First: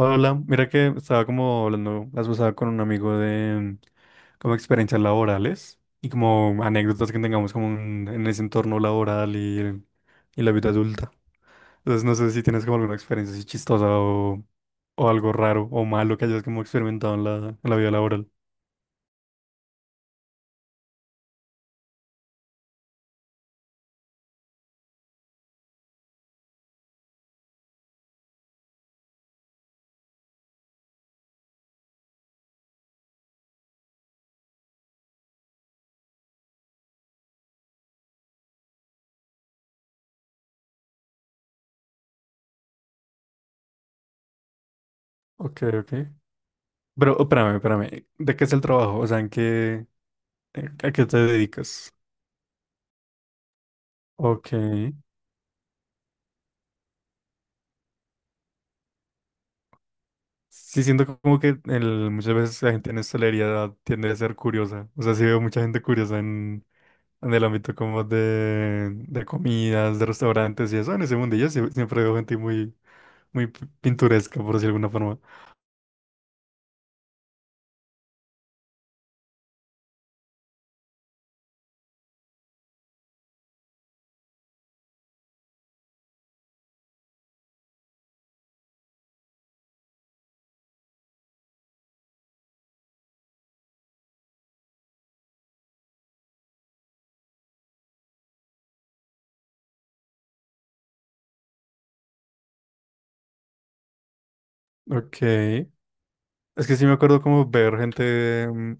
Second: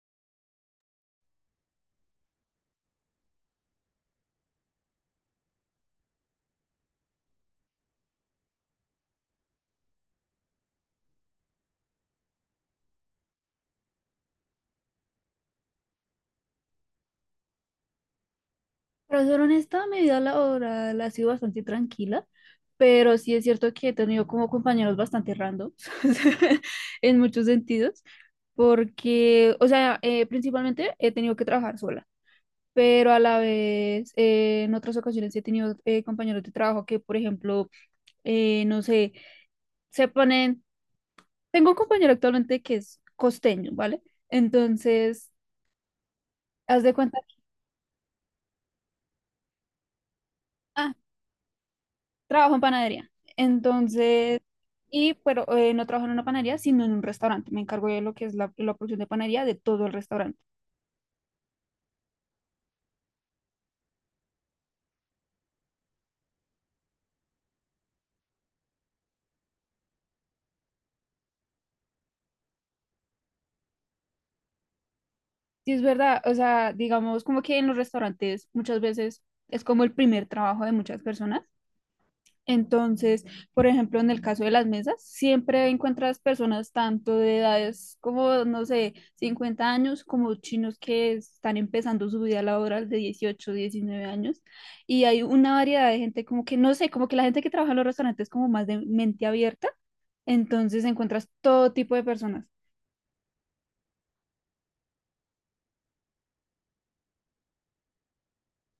Hola, hola. Mira que estaba como hablando las pasaba con un amigo de como experiencias laborales y como anécdotas que tengamos como en ese entorno laboral y la vida adulta. Entonces no sé si tienes como alguna experiencia así chistosa o algo raro o malo que hayas como experimentado en la vida laboral. Para ser honesta, mi vida laboral ha sido bastante tranquila, pero sí es cierto que he tenido como compañeros bastante randoms en muchos sentidos, porque, o sea, principalmente he tenido que trabajar sola, pero a la vez en otras ocasiones he tenido compañeros de trabajo que, por ejemplo, no sé, se ponen, tengo un compañero actualmente que es costeño, ¿vale? Entonces, Ok, ok. haz de Pero cuenta, oh, espérame. ¿De qué es el trabajo? O sea, ¿en qué, a ah, qué te dedicas? trabajo en panadería. Entonces, Ok. y pero no trabajo en una panadería, sino en un restaurante. Me encargo de lo que es la producción de panadería de todo el restaurante. Sí, siento como que muchas veces la gente en hostelería tiende a ser curiosa. O sea, sí veo mucha gente curiosa en el ámbito como de comidas, de restaurantes y eso. En ese mundillo siempre veo gente muy pintoresca, por decirlo de alguna forma. Sí, es verdad, o sea, digamos como que en los restaurantes muchas veces es como el primer trabajo de muchas personas. Entonces, por ejemplo, en el caso de las mesas, siempre encuentras personas tanto de edades como, no sé, 50 años, como chinos que están empezando su vida laboral de 18 19 años. Y hay una variedad de gente como que, no sé, como que la gente que trabaja en los restaurantes es como más de mente abierta. Entonces encuentras todo tipo de personas. Ok. Es que sí me acuerdo como ver gente.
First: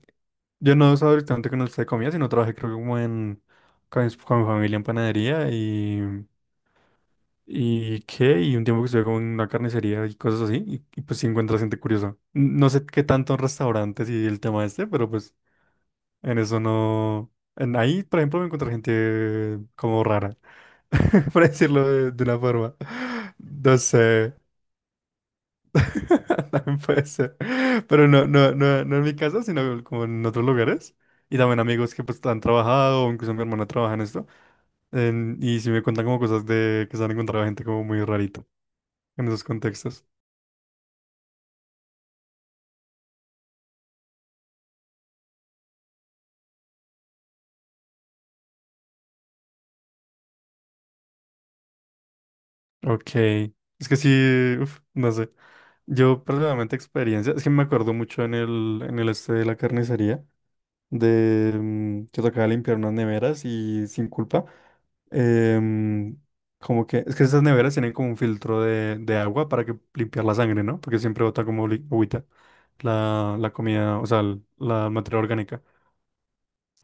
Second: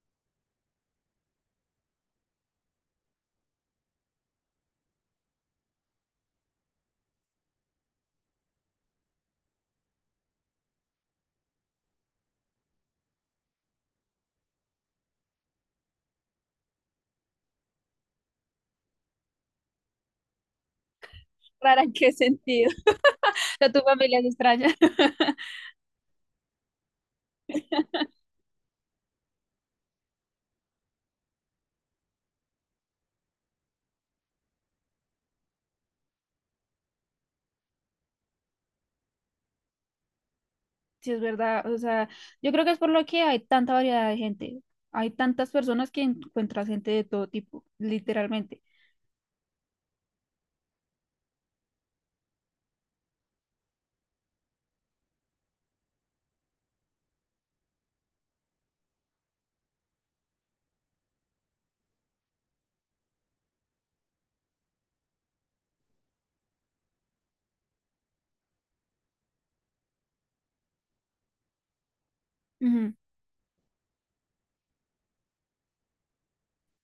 Yo no estaba directamente con el de comida, sino trabajé creo que como en... con mi familia en panadería y ¿y qué? Y un tiempo que estuve como en una carnicería y cosas así, y pues sí encuentras gente curiosa. No sé qué tanto en restaurantes y el tema este, pero pues en eso no... En ahí, por ejemplo, me encontré gente como rara, para ¿Rara decirlo en qué de una sentido? forma. ¿A No tu familia es sé, extraña? también puede ser. Pero no, no en mi casa, sino como en otros lugares. Y también amigos que pues han trabajado, o incluso mi hermana trabaja en esto. Y si me cuentan como cosas de que se han encontrado gente como muy rarito en esos contextos. Sí, es verdad. O sea, yo creo que es por lo que hay tanta variedad de gente. Hay tantas personas que encuentras gente de todo tipo, literalmente. Ok. Es que sí, uf, no sé. Yo personalmente experiencia, es que me acuerdo mucho en el este de la carnicería, que tocaba limpiar unas neveras y sin culpa. em, Como que, es que esas neveras tienen como un filtro de agua para que limpiar la sangre, ¿no? Porque siempre bota como agüita Ujú. la comida, o sea, la materia orgánica.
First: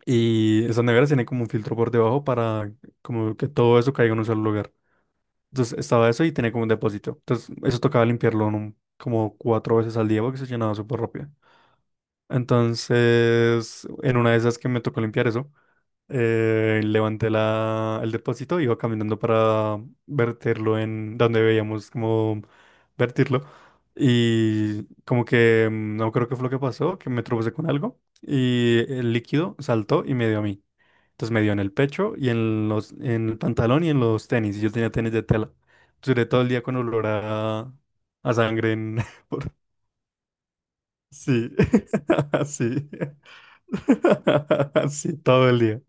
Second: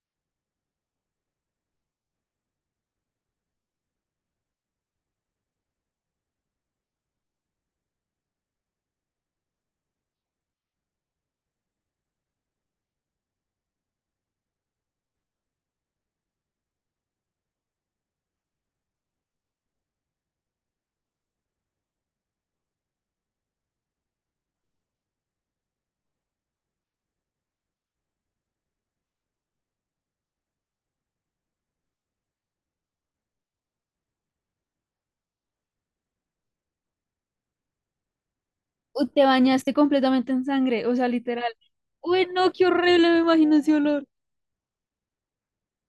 Y esas neveras tienen como un filtro por debajo para como que todo eso caiga en un solo lugar. Entonces estaba eso y tenía como un depósito. Entonces eso tocaba limpiarlo en como cuatro veces al día porque se llenaba súper rápido. Entonces, en una de esas que me tocó limpiar eso, levanté la, el depósito, iba caminando para verterlo en donde veíamos como vertirlo. Y como que no creo que fue lo que pasó, que me tropecé con algo y el líquido saltó y me dio a mí. Entonces me dio en el pecho y en en el pantalón y en los tenis. Y yo tenía tenis de tela. Duré todo el día con olor a sangre Uy, te por- bañaste completamente en sangre, o sea, Sí, literal. Uy, no, qué así. horrible, me imagino ese olor. Sí, todo el día.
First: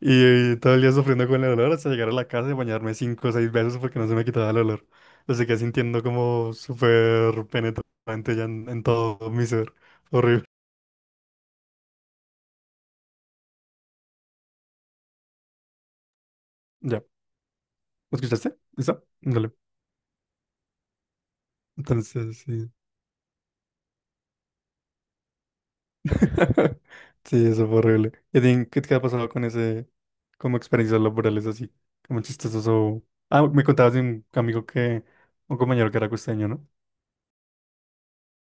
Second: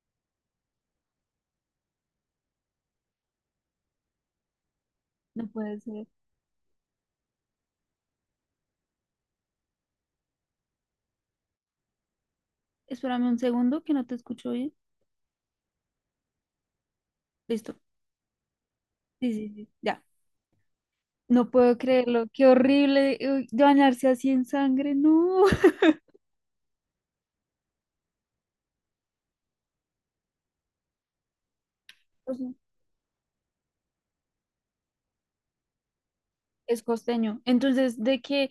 Y todo el día sufriendo con el olor hasta llegar a la casa y bañarme cinco o seis veces porque no se me quitaba el olor. Lo No seguía puede sintiendo ser. como súper penetrante ya en todo mi ser. Horrible. Espérame un segundo que no te escucho bien. Ya. Listo. ¿Me escuchaste? ¿Listo? Sí, sí, Dale. sí. Ya. No puedo creerlo. Entonces, Qué sí. horrible. Uy, bañarse así en sangre. No. Sí, eso fue horrible. ¿Y a ti qué te ha pasado con ese, como experiencias laborales así? Como chistosos o... Ah, me contabas de un amigo que, un compañero que era costeño, ¿no? Es costeño. Entonces, de que,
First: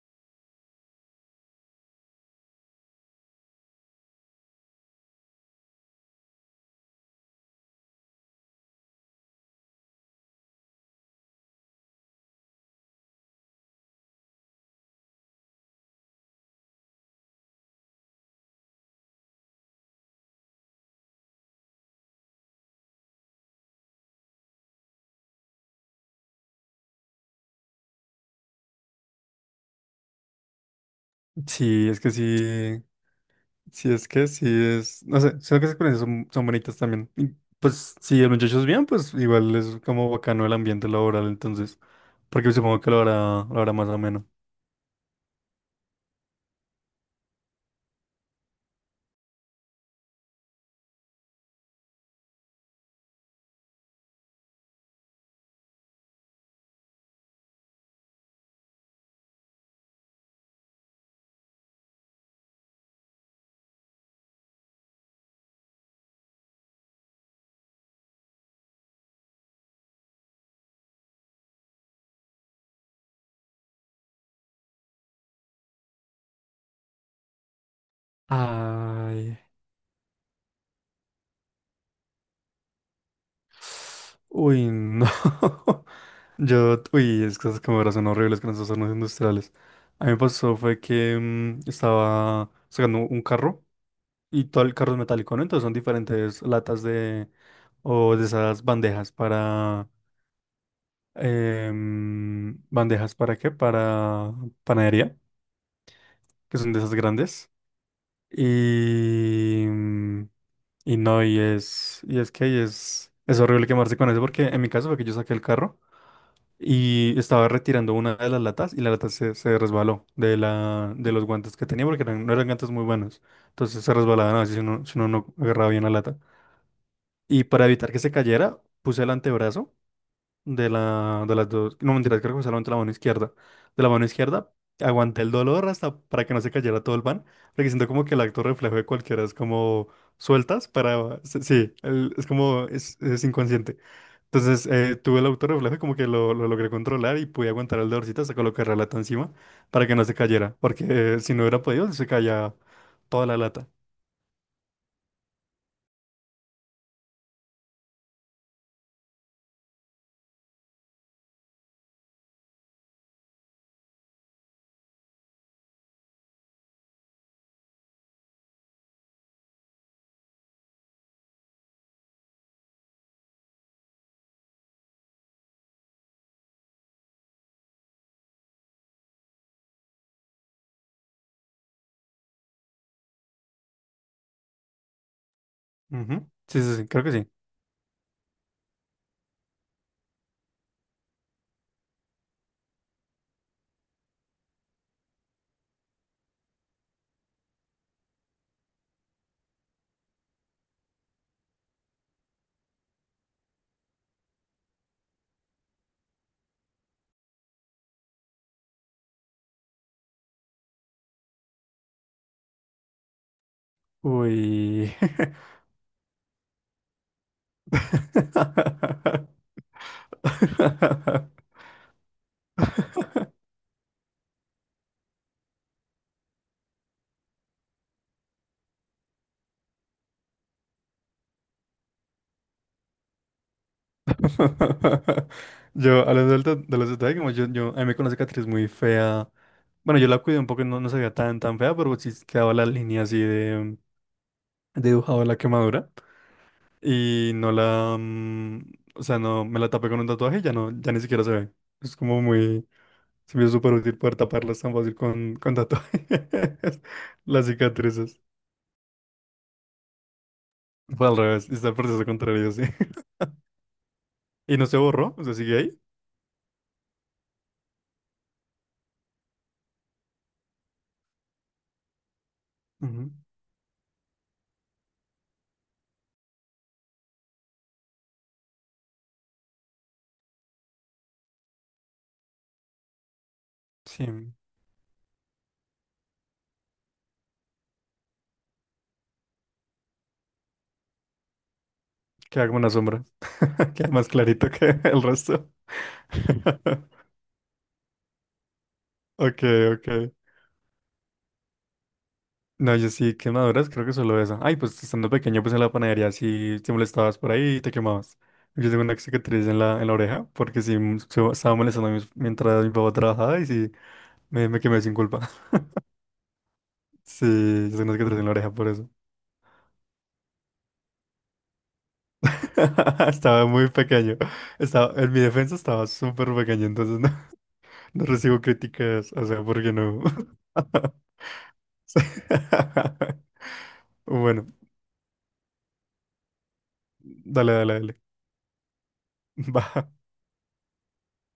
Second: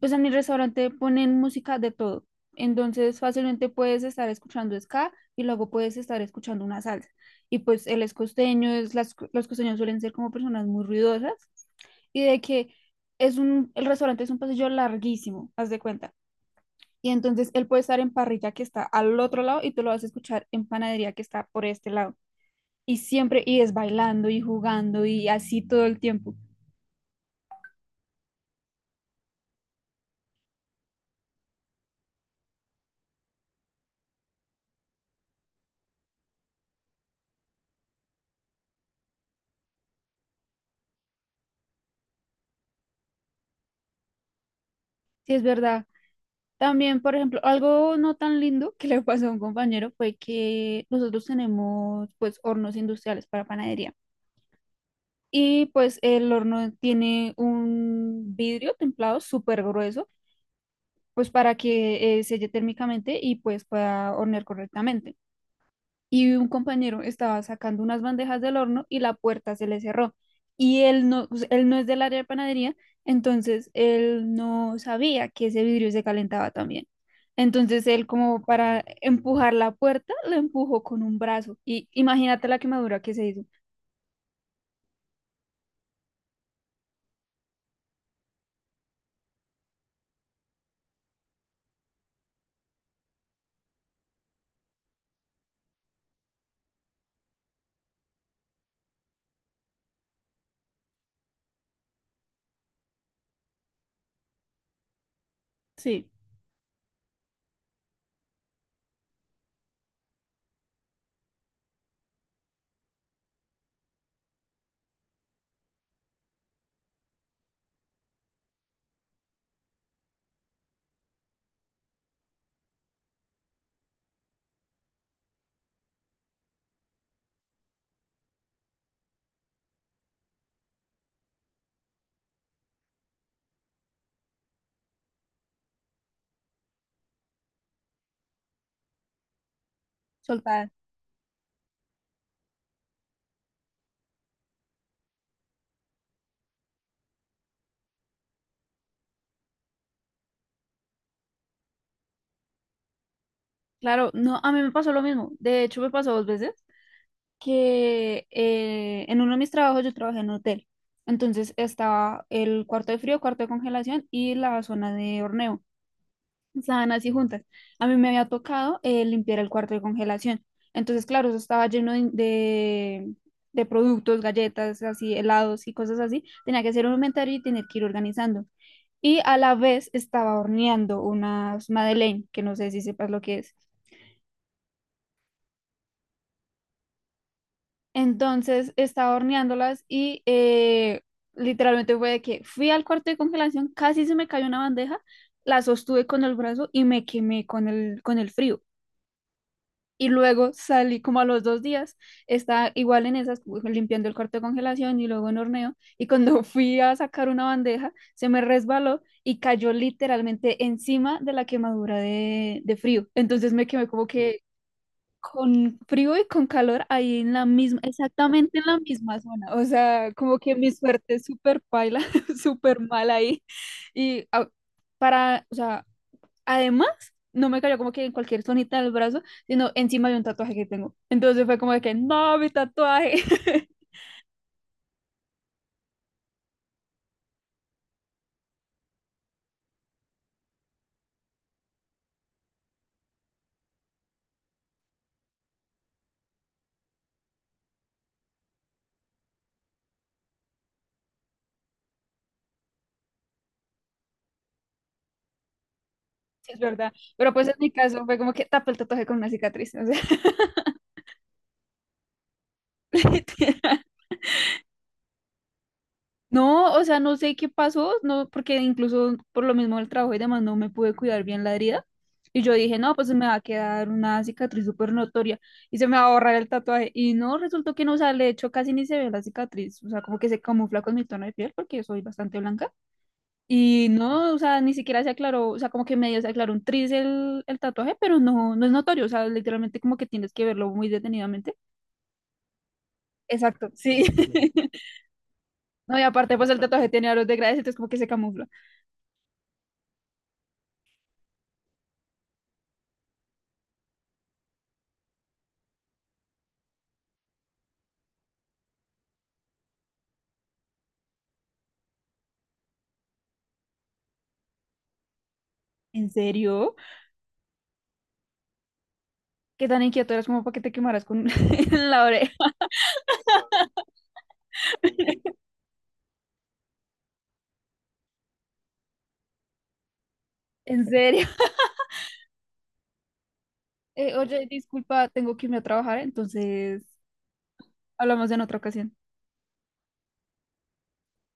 pues en mi restaurante ponen música de todo. Entonces, fácilmente puedes estar escuchando ska y luego puedes estar escuchando una salsa. Y pues él es costeño, es, las, los costeños suelen ser como personas muy ruidosas y de que el restaurante es un pasillo larguísimo, haz de cuenta. Y entonces él puede estar en parrilla que está al otro lado y tú lo vas a escuchar en panadería que está por este lado. Y siempre, y es bailando y jugando y así todo el tiempo. Sí, es que sí. Si es que sí es, no sé, siento que esas experiencias son bonitas también. Y, pues si el muchacho es bien, pues igual es como bacano el ambiente laboral, entonces, porque supongo que lo hará más ameno. Sí, es verdad. También, por ejemplo, algo no tan lindo que le pasó a un compañero fue que nosotros tenemos pues hornos industriales para panadería y pues el horno tiene un vidrio templado súper grueso pues para que selle térmicamente y pues pueda hornear correctamente y un compañero estaba sacando unas bandejas del horno y la puerta se le cerró. Y él no, pues, él no es del área de panadería, entonces él no sabía que ese vidrio se calentaba también. Entonces él como para Ay. empujar la puerta, la empujó con un brazo. Y imagínate la quemadura que se hizo. Uy, no. Yo, uy, es que esas cámaras son horribles con esos hornos industriales. A mí me pasó fue que estaba sacando un carro y todo el carro es metálico, ¿no? Entonces son diferentes latas de, o de esas bandejas bandejas para qué? Para panadería, Sí. que son de esas grandes. Y, mm, y no, y es que ahí es horrible quemarse con eso, porque en mi caso fue que yo saqué el carro y estaba retirando una de las latas y la lata se resbaló de los guantes que tenía, porque no eran guantes muy buenos. Entonces se resbalaban así si uno no agarraba bien la lata. Y para evitar que se cayera, puse el antebrazo. De las dos, no mentira, creo que fue solamente la mano izquierda. De la mano izquierda aguanté el dolor hasta para que no se cayera todo el pan, porque siento como que el acto reflejo de cualquiera es como sueltas Soltada. para, sí, sí, es como, es inconsciente. Entonces tuve el auto reflejo y como que lo logré controlar y pude aguantar el dolorcito hasta colocar la lata encima para que no se cayera, porque si no hubiera podido se caía toda la lata. Claro, no, a mí me pasó lo mismo. De hecho, me pasó 2 veces. Que en uno de mis trabajos yo trabajé en un hotel. Entonces estaba el cuarto de frío, cuarto de congelación y la zona de horneo. Estaban así juntas. A mí me había tocado limpiar el cuarto de congelación. Entonces, claro, eso estaba lleno de productos, galletas, así, helados y cosas así. Tenía que hacer un inventario y tener que ir organizando. Y a la vez estaba horneando unas madeleine, que no sé si sepas lo que es. Ujú. Sí, creo que sí. Entonces estaba horneándolas y literalmente fue de que fui al cuarto de congelación, casi se me cayó una bandeja, la sostuve con el brazo y me quemé con el frío. Y luego salí como a los 2 días, estaba igual en esas, limpiando el cuarto de congelación y luego en horneo. Y cuando fui a sacar una bandeja, se me resbaló y cayó literalmente encima de la quemadura de frío. Entonces me quemé como que Uy. con frío y con calor ahí en la misma, exactamente en la misma zona. O sea, como que mi suerte es súper paila, súper mal ahí. Y ah, o sea, además, no me cayó como que en cualquier zonita del brazo, sino encima de un tatuaje que tengo. Entonces fue como de que, no, mi tatuaje. Yo, hablando del de los detalles, como a mí me conoce una cicatriz muy fea. Bueno, yo la cuidé un poco, no se veía tan fea, pero sí quedaba la línea así de dibujado de la quemadura. Y no o sea, no, me la tapé con un tatuaje y ya no, ya ni siquiera se ve. Es como muy, se me hizo súper útil poder taparlas tan fácil con tatuajes, Sí, es verdad, pero las pues en mi caso fue cicatrices. como que tapé el tatuaje con una cicatriz, o sea, Fue al revés, está el proceso contrario, sí. literal. Y no se borró, o sea, sigue ahí. No, o sea, no sé qué pasó, no, porque incluso por lo mismo del trabajo y demás no me pude cuidar bien la herida. Y yo dije, no, pues Ujú. se me va a quedar una cicatriz súper notoria y se me va a borrar el tatuaje. Y no, resultó que no, o sea, de hecho casi ni se ve la cicatriz, o sea, como que se camufla con mi tono de piel porque soy bastante blanca. Y no, Sí. o sea, ni siquiera se aclaró, o sea, como que medio se aclaró un tris el tatuaje, pero no, no es notorio, o sea, literalmente como que tienes que verlo muy detenidamente. Queda como una sombra. Exacto, Queda sí. más clarito que el resto. No, y aparte, pues el tatuaje tiene aros de grades, entonces como que se camufla. Ok, ok. No, yo sí, quemaduras, creo que solo eso. Ay, pues estando pequeño, pues en la panadería sí te molestabas por ahí y te quemabas. Yo tengo una cicatriz en en la oreja porque sí estaba molestando a mientras mi papá trabajaba y sí me quemé sin culpa. ¿En serio? Sí, yo tengo una cicatriz en la oreja por eso. ¿Qué tan inquieto eras como para que te quemaras con en la oreja? Estaba muy pequeño. Estaba, en mi defensa estaba súper pequeño, entonces no, no recibo críticas, o sea, porque no. ¿En serio? Oye, Bueno. disculpa, tengo que irme a trabajar, entonces Dale, dale, dale. hablamos en otra ocasión. Va.